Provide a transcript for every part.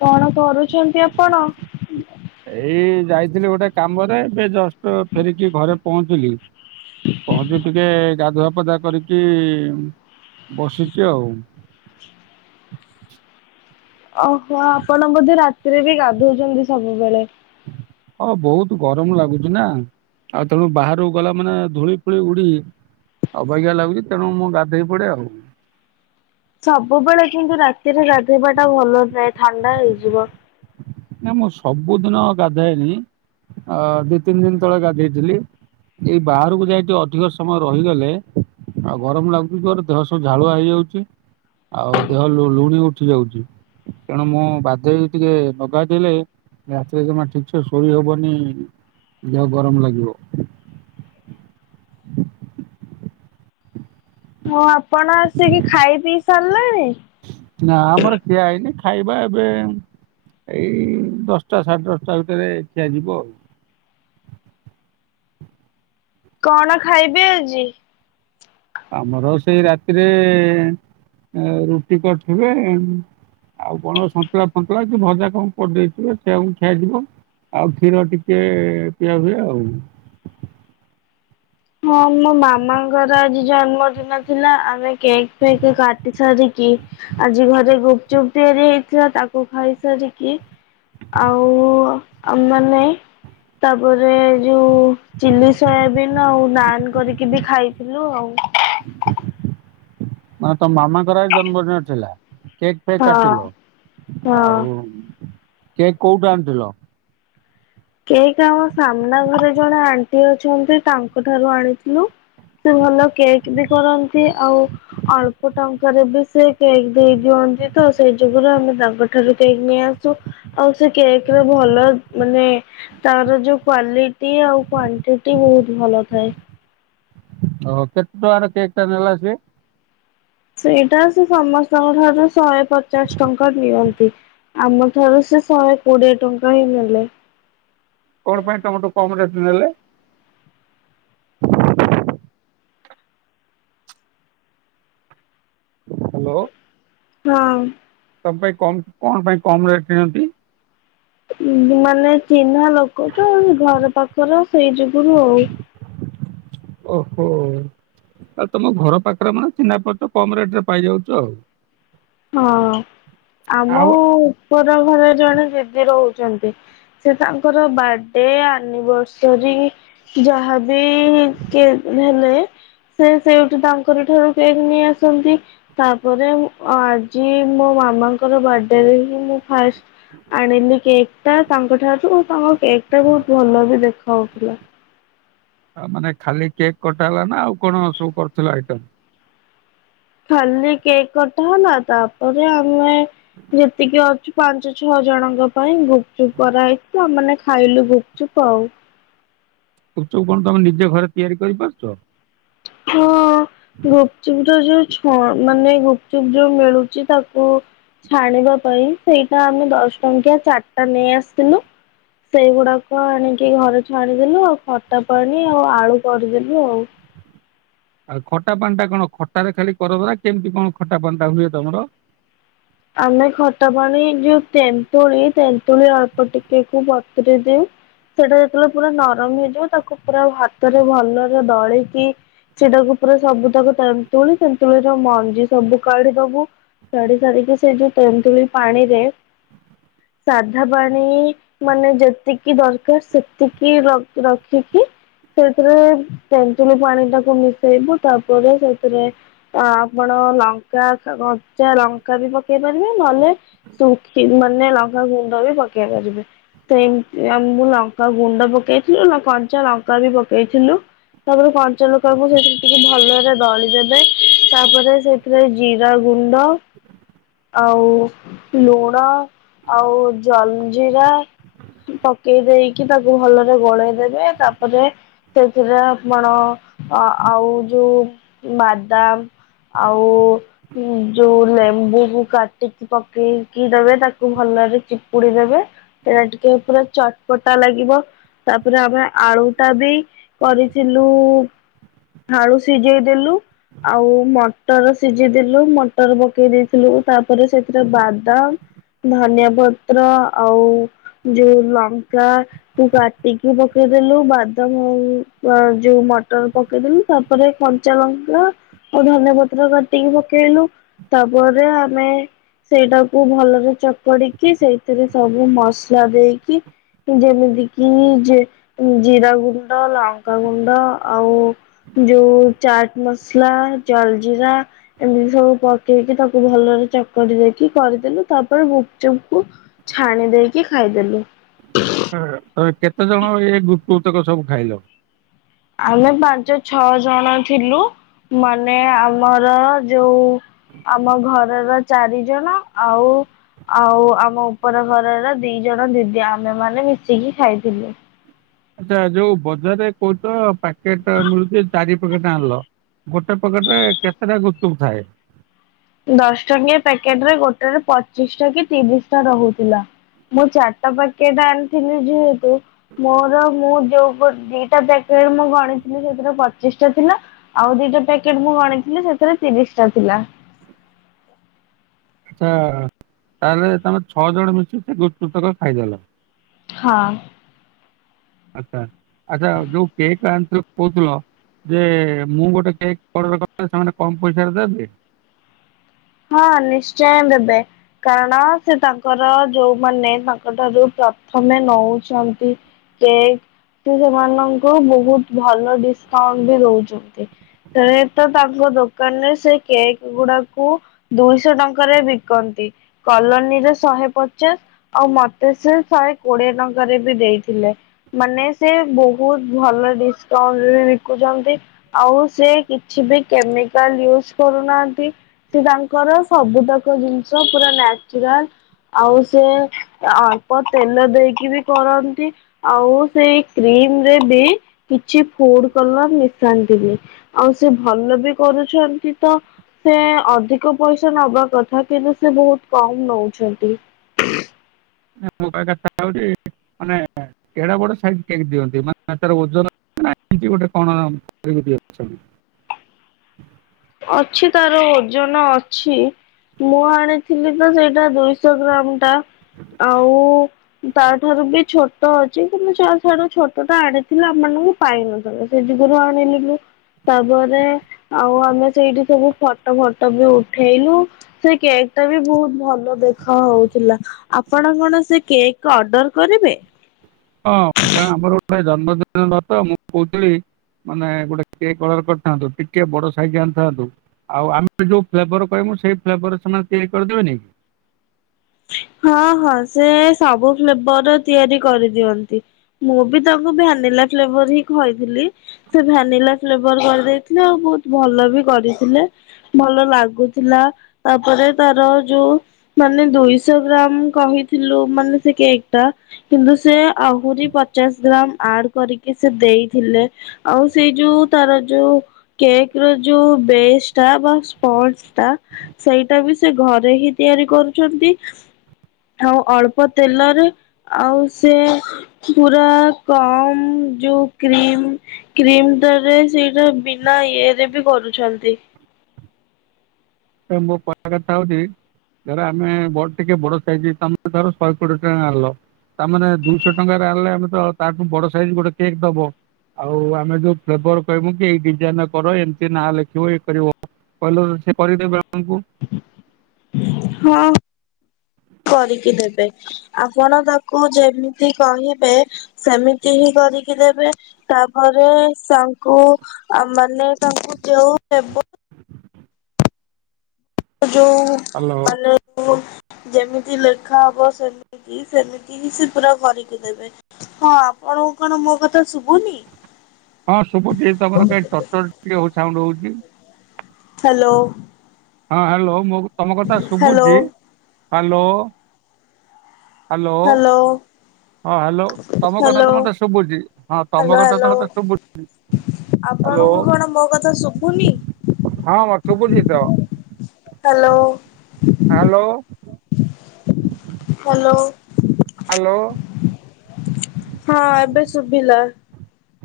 କଣ କରୁଚନ୍ତି ଆପଣ? [unintelligible] ଏଇ ଯାଇଥିଲି ଗୋଟେ କାମରେ, ଏବେ ଜଷ୍ଟ ଫେରିକି ଘରେ ପହଞ୍ଚିଲି। ପହଞ୍ଚି ଟିକେ ଗାଧୁଆପାଧୁଆ କରିକି ବସିଚି ଆଉ। ଓହୋ, ଆପଣ ବୋଧେ ରାତିରେ ବି ଗାଧଉଚନ୍ତି ସବୁବେଳେ? ହଁ ବହୁତ ଗରମ ଲାଗୁଚି ନା, ଆଉ ତେଣୁ ବାହାରକୁ ଗଲା ମାନେ ଧୂଳି ଫୁଳି ଉଡି ଅବାଗିଆ ଲାଗୁଚି, ତେଣୁ ମୁଁ ଗାଧେଇ ପଡେ ଆଉ। ସବୁବେଳେ କିନ୍ତୁ ରାତିରେ ରାଧେଇବା ଟା ଭଲ ନୁହେଁ, ଥଣ୍ଡା ହେଇଯିବ। ନା ମୁଁ ସବୁଦିନ ଗାଧଏନି, ଦି ତିନି ଦିନି ତଳେ ଗାଧେଇଥିଲି। ଏଇ ବାହାରକୁ ଯାଇ ଟିକେ ଅଧିକ ସମୟ ରହିଗଲେ ଆଉ ଗରମ ଲାଗୁଚି ଜୋରେ, ଦେହ ସବୁ ଝାଳୁଆ ହେଇଯାଉଚି ଆଉ ଦେହ ଲୁ ଲୁଣି ଉଠି ଯାଉଚି, ତେଣୁ ମୁଁ ବାଧ୍ୟ ହେଇ ଟିକେ ନ ଗାଧେଇଲେ, ରାତିରେ ଜମା ଠିକ୍ ସେ ଶୋଇ ହବନି, ଦେହ ଗରମ ଲାଗିବ। ହଁ, ଆପଣ ଆସିକି ଖାଇପିଇ ସାରିଲେଣି? ନା ଆମର ଖିଆ ହେଇନି, ଖାଇବା ଏବେ ଏଇ ଦଶଟା, ସାଢେ ଦଶଟା ଭିତରେ, ଖିଆ ଯିବ ଆଉ। କଣ ଖାଇବେ ଆଜି? ଆମର ସେଇ ରାତିରେ ରୁଟି କରିଥିବେ ଏ ଆଉ କଣ ସନ୍ତୁଳା ଫନ୍ତୁଳା, କି ଭଜା କଣ କରି ଦେଇଥିବେ, ସେଇଆକୁ ଖିଆଯିବ। ଆଉ କ୍ଷୀର ଟିକେ ପିଆ ହୁଏ ଆଉ। ହଁ ମୋ ମାମାଙ୍କର ଆଜି ଜନ୍ମଦିନ ଥିଲା, ଆମେ କେକ୍ ଫେକ୍ କାଟି ସାରିକି ଆଜି ଘରେ ଗୁପଚୁପ ତିଆରି ହେଇଥିଲା, ତାକୁ ଖାଇସାରିକି ଆଉ ଆମେ ମାନେ ତାପରେ ଯୋଉ ଚିଲ୍ଲୀ ସୋୟାବିନ୍ ଆଉ ନାନ୍ କରିକି ବି ଖାଇଥିଲୁ ଆଉ। ମାନେ ତମ ମାମାଙ୍କର ଜନ୍ମଦିନ ଥିଲା? କେକ୍ କ୍ ହଁ କାଟିଲ? ହଁ। ଆଉ କେକ୍ କୋଉଠୁ ଆଣିଥିଲ? କେକ୍ ଆମ ସାମ୍ନା ଘରେ ଜଣେ ଆଣ୍ଟି ଅଛନ୍ତି, ତାଙ୍କ ଠାରୁ ଆଣିଥିଲୁ। ସେ ଭଲ କେକ୍ ବି କରନ୍ତି, ଆଉ ଅଳ୍ପ ଟଙ୍କାରେ ବି ସେ କେକ୍ ଦେଇ ଦିଅନ୍ତି ତ, ସେଇ ଯୋଗୁରୁ ଆମେ ତାଙ୍କ ଠାରୁ କେକ୍ ନେଇଆସୁ। ଆଉ ସେ କେକ୍ ର ଭଲ ମାନେ ତାର ଯୋଉ କ୍ଵାଲିଟି ଆଉ କ୍ଵାଣ୍ଟିଟି ବହୁତ ଭଲ ଥାଏ। ଓ ହୋ, କେତେ ଟଙ୍କାର କେକ୍ ଟା ନେଲା ସିଏ? ସେଇଟା ସେ ସମସ୍ତଙ୍କ ଠାରୁ ଶହେ ପଚାଶ ଟଙ୍କା ନିଅନ୍ତି। ଆମ ଠାରୁ ସେ ଶହେ କୋଡିଏ ଟଙ୍କା ହିଁ ନେଲେ। କଣ ପାଇଁ ତମଠୁ କମ୍ ରେଟ୍ ନେଲେ? ହାଲୋ ହଁ ତମ ପାଇଁ କମ୍, କଣ ପାଇଁ କମ୍ ରେଟ୍ ନିଅନ୍ତି? ମାନେ ଚିହ୍ନା ଲୋକ ତ, ଘର ପାଖର, ସେଇ ଯୁଗୁରୁ ଆଉ। ଓହୋ। ଆଉ ତମ ଘର ପାଖରେ ମାନେ ଚିହ୍ନା ପରିଚ, କମ୍ ରେଟ଼ ରେ ପାଇଯାଉଚ ଆଉ। ହଁ, ଆଉ ଆମ ଉପର ଘରେ ଜଣେ ଦିଦି ରହୁଚନ୍ତି ସେ ତାଙ୍କର ବାଡେ ଆନିଭର୍ସରୀ ଯାହାବି କେ ହେଲେ ସେ ସେଇଠି ତାଙ୍କର ଠାରୁ କେକ୍ ନେଇ ଆସନ୍ତି ତାପରେ ଆଜି ମୋ ମାମାଙ୍କର ବାର୍ଥଡେରେ ହିଁ ମୁଁ ଫାଷ୍ଟ ଆଣିଲି କେକ୍। ତା ତାଙ୍କ ଠାରୁ ତାଙ୍କ କେକ୍ ଟା ବହୁତ ଭଲ ବି ଦେଖାଉଥିଲା। ଆଉ ମାନେ ଖାଲି କେକ୍ କଟା ହେଲା ନା ଆଉ କଣ ସବୁ କରୁଥିଲଥିଲା ଆଇଟମ। ଖାଲି କେକ୍ କଟା ହେଲା ତାପରେ ଆମେ ଯେତିକି ଅଛୁ ପାଞ୍ଚ ଛଅ ଜଣଙ୍କ ପାଇଁ ଗୁପଚୁପ କରାହେଇଛି ଆମାନେ ଖାଇଲୁ ଗୁପଚୁପ ଆଉ। ଗୁପଚୁପ କଣ ତମେ ନିଜେ ଘରେ ତିଆରି କରିପାରୁଛ। ହଁ। ଗୁପଚୁପ ର ଯୋଉ ଛ ମାନେ ଗୁପଚୁପ ଯୋଉ ମିଳୁଛି ତାକୁ ଛାଣିବା ପାଇଁ ସେଇଟା ଆମେ ଦଶ ଟଙ୍କିଆ ଚାରିଟା ନେଇ ଆସିଥିଲୁ। ସେଇଗୁଡାକ ଆଣିକି ଘରେ ଛୁଆଣିଦେଲୁ ଆଉ ଖଟା ପାଣି ଆଉ ଆଳୁ କରିଦେଲୁ ଆଉ। ଆଉ ଖଟା ପାଣି ଟା କଣ ଖଟାରେ ଖାଲି କରବ ନା କେମିତି କଣ ଖଟା ପାଣିଟା ହୁଏ ତମର। ଆମେ ଖଟା ପାଣି ଯଉ ତେନ୍ତୁଳି ତେନ୍ତୁଳି ଅଳ୍ପ ଟିକେ ବତ୍ରଇ ଦେଉ। ସେଇଟା ଯେତେବେଳେ ପୁରା ନରମ ହେଇଯିବ ତାକୁ ପୁରା ଭାତରେ ଭଲରେ ଦଳିକି ସେଟାକୁ ପୁରା ସବୁ ତାକୁ ତେନ୍ତୁଳି ତେନ୍ତୁଳିର ମଞ୍ଜି ସବୁ କାଢି ଦବୁ। କାଢି ସାରିକି ସେ ଯୋଉ ତନ୍ତୁଳି ପାଣିରେ ସାଧା ପାଣି ମାନେ ଯେତିକି ଦରକାର ସେତିକି ରଖିକି ସେଥିରେ ତେଞ୍ଚୁଲି ପାଣି ଟାକୁ ମିଶେଇବୁ ତାପରେ ସେଥିରେ ଆପଣ ଲଙ୍କା କଞ୍ଚା ଲଙ୍କା ବି ପକେଇ ପାରିବେ ନହେଲେ ଶୁଖି ମାନେ ଲଙ୍କା ଗୁଣ୍ଡ ବି ପକେଇ ପାରିବେ। ସେମତି ଆ ମୁଁ ଲଙ୍କା ଗୁଣ୍ଡ ପକେଇଥିଲୁ ନା କଞ୍ଚା ଲଙ୍କା ବି ପକେଇଥିଲୁ। ତାପରେ କଞ୍ଚା ଲଙ୍କା କୁ ସେଇଥିରେ ଟିକେ ଭଲରେ ଦଳିଦେବେ। ତାପରେ ସେଥିରେ ଜିରା ଗୁଣ୍ଡ ଆଉ ଲୁଣ ଆଉ ଜଲଜୀରା ପକେଇ ଦେଇକି ତାକୁ ଭଲରେ ଗୋଳେଇ ଦେବେ ତାପରେ ସେଥିରେ ଆପଣ ଆଉ ଯୋଉ ବାଦାମ ଆଉ ଯୋଉ ଲେମ୍ବୁ କାଟିକି ପକେଇକି ଦେବେ ତାକୁ ଭଲରେ ଚିପୁଡି ଦେବେ। ଏଇଟା ଟିକେ ପୁରା ଚଟପଟା ଲାଗିବ। ତାପରେ ଆମେ ଆଳୁ ଟା ବି କରିଥିଲୁ ଆଳୁ ସିଝେଇ ଦେଲୁ। ଆଉ ମଟର ସିଝିଦଲୁ ମଟର ପକେଇ ଦେଇଥିଲୁ ତା ପରେ ସେଥିରେ ବାଦାମ ଧନିଆ ପତ୍ର ଆଉ ଯେଉ ଲକା ତୁ କାଟିକି ପକେଇଦେଲୁ ବାଦାମ ଯୋଉ ମଟର ପକେଇଦେଲୁ। ତାପରେ କଞ୍ଚା ଲଙ୍କା ଆଉ ଧନିଆ ପତ୍ର କାଟିକି ପକେଇଲୁ। ତାପରେ ଆମେ ସେଇଟାକୁ ଭଲରେ ଚକଡିକି ସେଇଥିରେ ସବୁ ମସଲା ଦେଇକି ଯେମିତି କିି ଜିରା ଗୁଣ୍ଡ ଲଙ୍କାଗୁଣ୍ଡ ଆଉ ଯୋଉ ଚାଟ ମସଲା ଜଲ ଜିରା ଏମିତି ସବୁ ପକେଇକି ତାକୁ ଭଲରେ ଚ କରି ଦେଇକି କରିଦେଲୁ ତାପରେ ଗୁପଚୁପକୁୁ ଛାଣି ଦେଇକି ଖାଇଦେଲୁ। ତ କେତେ ଜଣ ଇଏ ଗୁୁତକ ସବୁ ଖାଇଲ? ଆମେ ପାଞ୍ଚ ଛଅ ଜଣ ଥିଲୁ ମାନେ ଆମର ଯୋଉ। ଆମ ଘରର ଚାରି ଜଣ ଆଉ। ଆଉ ଆମ ଉପର ଘରର ଦି ଜଣ ଦିଦି ଆମେ ମାନେ ମିଶିକି ଖାଇଥିଲୁ। ଆଛା ଯୋଉ ବଜାରରେ କହୁଛ ପ୍ୟାକେଟ ମିଳୁଛି ଚାରି ପକେଟ ଆଣିଲ। ଗୋଟେ ପକେଟ୍ ରେ କେତେଟା ଗୁପଚୁପ ଥାଏ? ଦଶ ଟଙ୍କିଆ ପ୍ୟାକେଟ୍ ରେ ଗୋଟାକରେ ପଚିଶ ଟା କି ତିରିଶ ଟା ରହୁଥିଲା। ମୁଁ ଚାରିଟା ପ୍ୟାକେଟ୍ ଆଣିଥିଲି ଯେହେତୁ। ମୋର ମୁଁ ଯୋଉ ପ ଦିଟା ପ୍ୟାକେଟ୍ ମୁଁ ଗଣିଥିଲି ସେଥିରେ ପଚିଶ ଟା ଥିଲା। ଆଉ ଦିଟା ପ୍ୟାକେଟ୍ ମୁଁ ଗଣଥିଲି ସେଥିରେ ତିରିଶ ଟା ଥିଲା। ଆଛା ତାହେଲେ ତମେ ଛଅ ଜଣ ମିଶିକି ସେ ଗୁପଚୁପ ତକ ଖାଇଦେଲ। ହାଁ। ଆଚ୍ଛା ଆଚ୍ଛା ଯୋଉ କେକ୍ ଆଣଥିଲ କହୁଥିଲ। ଯେ ମୁଁ ଗୋଟେ କେକ୍ ଅର୍ଡର କରିଥିଲେ ସେମାନେ କମ ପଇସାରେ ଦେବେ। ହଁ ନିଶ୍ଚୟ ଦେବେ। କାରଣ ସେ ତାଙ୍କର ଯୋଉମାନେ ତାଙ୍କ ଠାରୁ ପ୍ରଥମେ ନଉଛନ୍ତି। [unintelligible] ସେମାନଙ୍କୁ ବହୁତ୍ ଭଲ ଡିସକାଉଣ୍ଟ ବି ଦଉଛନ୍ତି। ସେ ତ ତାଙ୍କ ଦୋକାନ ରେ ସେ କେକ୍ ଗୁଡାକୁ। ଦୁଇଶହ ଟଙ୍କାରେ ବିକନ୍ତି କଲୋନୀରେ ଶହେ ପଚାଶ। ଆଉ ମତେ ସେ ଶହେ କୋଡିଏ ଟଙ୍କାରେ ବି ଦେଇଥିଲେ। ମାନେ ସେ ବହୁତ ଭଲ ଡିସକାଉଣ୍ଟରେ ବି ବିକୁଚନ୍ତି। ଆଉ ସେ କିଛି ବି କେମିକାଲ୍ ୟୁଜ୍ କରୁନାହାନ୍ତି ସେ ତା ର ସବୁ ତାକ ଜିନିଷ ପୁରା ନାଚୁରାଲ୍। ଆଉ ସେ ଅଳ୍ପ ତେଲ ଦେଇକି ବି କରନ୍ତି। ଆଉ ସେଇ କ୍ରିମରେ ବି କିଛି ଫୁଡ୍ କଲର ମିଶାନ୍ତିନି। ଆଉ ସେ ଭଲ ବି କରୁଛନ୍ତି ତ ସେ ଅଧି କ ପଇସା ନବା କଥା କିନ୍ତୁ ସେ ବହୁତ୍ କମ୍ ନଉଛନ୍ତି। ମୁଁ ତ ଏଇ ଜଷ୍ଟ କଥା ହଉଛି ମାନେ। କେଡେ ବଡ ସାଇଜ୍ କେକ୍ ଦିଅନ୍ତି ମାନେ ତାର ଓଜନ ନା ଏମତି ଗୋଟେ କଣ ଏମିତି ରଖିଛନ୍ତି? ଅଛି ତାର ଓଜନ ଅଛି। ମୁଁ ଆଣିଥିଲି ତ ସେଇଟା ଦୁଇଶହ ଗ୍ରାମ ଟା ଆଉ। ତା ଠାରୁ ବି ଛୋଟ ଅଛି କିନ୍ତୁ ଛା ଛାଡ଼ ଛୋଟଟା ଆଣିଥିଲେ ଆମମାନଙ୍କୁ। ପାଇନଥାନ୍ତା ସେଯୁଗୁରୁ ଆଣିଲିନି ତାପରେ ଆଉ ଆମେ। ସେଇଠି ସବୁ ଫଟୋ ଫଟ ବି ଉଠେଇଲୁ। ସେଇ କେକ୍ ଟା ବି ବହୁତ୍ ଭଲ ଦେଖା ହଉଥିଲା। ଆପଣ କଣ ସେ କେକ୍ ଅର୍ଡର କରିବେ? ହଁ କାରଣ ଆମର। ଗୋଟାଏ ଜନ୍ମଦିନ ର ତ ମୁଁ କହୁଥିଲି। ମାନେ ଗୋଟେ କେକ୍ ଅର୍ଡର କରିଥାନ୍ତୁ ଟିକେ ବଡ ସାଇଜି ଆଣିଥାନ୍ତୁ। ଆଉ ଆମେ ଯୋଉ ଫ୍ଲେଭର କହିମୁ ସେଇ ଫ୍ଲେଭର ସେମାନେ ତିଆରି କରିଦେବେ ନି? ହଁ ହଁ ସେ ସବୁ ଫ୍ଲେବର ର ତିଆରି କରିଦିଅନ୍ତି। ମୁଁ ବି ତାଙ୍କୁ ଭ୍ୟାନିଲା ଫ୍ଲେଭର ହିଁ କହିଥିଲି। ସେ ଭାନିଲା ଫ୍ଲେଭର କରିଦେଇଥିଲେ ଆଉ ବହୁତ୍ ଭଲ ବି କରିଥିଲେ। ଭଲ ଲାଗୁଥିଲା ତାପରେ ତାର ଯୋଉ ମାନେ ଦୁଇ ଶହ ଗ୍ରାମ୍ କହିଥିଲୁ ମାନେ ସେ କେକ୍ ଟା। କିନ୍ତୁ ସେ ଆହୁରି ପଚାଶ ଗ୍ରାମ ଆଡ କରିକି ସେ ଦେଇଥିଲେ। ଆଉ ସେଇ ଯୋଉ ତାର ଯୋଉ କେକ୍ ର ଯୋଉ ବେସ୍ ଟା ବା ସ୍ପଲ୍ ଟା ସେଇଟା ବି ସେ ଘରେ ହି ତିଆରି କରୁଚନ୍ତି। ହ ଆଉ ଅଳ୍ପ ତେଲରେ ଆଉ ସେ ପୁରା କମ୍ ଯୋଉ କ୍ରିମ୍ କ୍ରିମ୍ ଟାରେ ସେଇଟା ବିନା ଇଏରେ ବି କରୁଛନ୍ତି। ହେ ମୋ କହିବା କଥା ହଉଚି ଧର ଆମେ ବଡ୍ ଟିକେ ବଡ ଟିକେ ବଡ ସାଇଜ ତମ ଧର ଶହେ କୋଡିଏ ଟଙ୍କା ଆଣିଲ। ତା ମାନେ ଦୁଇଶହ ଟଙ୍କାରେ ଆଣିଲେ ଆମେ ତ ତାଠୁ ବଡ ସାଇଜ ଗୋଟେ କେକ୍ ଦବ। ଆଉ ଆମେ ଯୋଉ ଫ୍ଲେଭର କହିବୁ କି ଏଇ ଡିଜାଇନ ର କର ଏମତି ନାଁ ଲେଖିବ ଇଏ କରିବ। କହିଲୁ ସେ କରିଦେବେ ଆମୁକୁ। ହଁ କରିକି ଦେବେ। ଆପଣ ତାକୁ ଯେମିତି କହିବେ ସେମିତି ହିଁ କରିକି ଦେବେ। ତାପରେ ସାଙ୍କୁ ଆଉ ମାନେ ତାଙ୍କୁ ଯୋଉ ଫ୍ଲେବ ଯୋଉ ହାଲୋ। ଲା ଓ ହୋ। ଯେମିତି ଲେଖା ହବ ସେମିତି ସେମିତି ହିଁ ସେ ପୁରା କରିକି ଦେବେ। ହଁ ଆପଣଙ୍କୁ କଣ ମୋ କଥା ଶୁଭୁନି? ହଁ ଶୁଭୁଚି ତମର କାଇଁ ଟର୍ ଟର୍ ଟିକେ ହ ସାଉଣ୍ଡ ହଉଚି। ହ୍ୟାଲୋ। ହଁ ହ୍ୟାଲୋ ମୁଁ ତମ କଥା ହ୍ୟାଲୋ ଶୁଭୁଚି ହାଲୋ। ହାଲୋ। ହଁ ହାଲୋ ତମ କଥା ତ ମତେ ଶୁବୁଚି ହଁ ତମ ହ୍ୟାଲୋ କଥା ତ ହ୍ୟାଲୋ ମତେ ଶୁଭୁଚି। ଆପଣଙ୍କୁ କଣ ମୋ କଥା ଶୁଭୁନି? ହଁ ମତ୍ ଶୁବୁଚି ତ। ହାଲୋ। ହାଲୋ। ହାଲୋ। ହାଲୋ। ହଁ ଏବେ ଶୁବିଲା।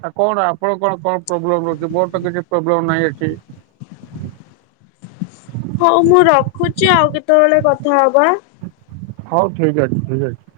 ଆଉ କଣ ଆପଣଙ୍କ କଣ କଣ ପ୍ରୋବ୍ଲେମ ରହୁଚି ମୋର ତ କିଛି ପ୍ରୋବ୍ଲେମ ନାହିଁ ଏଠି। ହଉ ମୁଁ ରଖୁଚି ଆଉ କେତବେଳେ କଥା ହବା। ହଉ ଠିକ୍ ଅଛି ଠିକ୍ ଅଛି।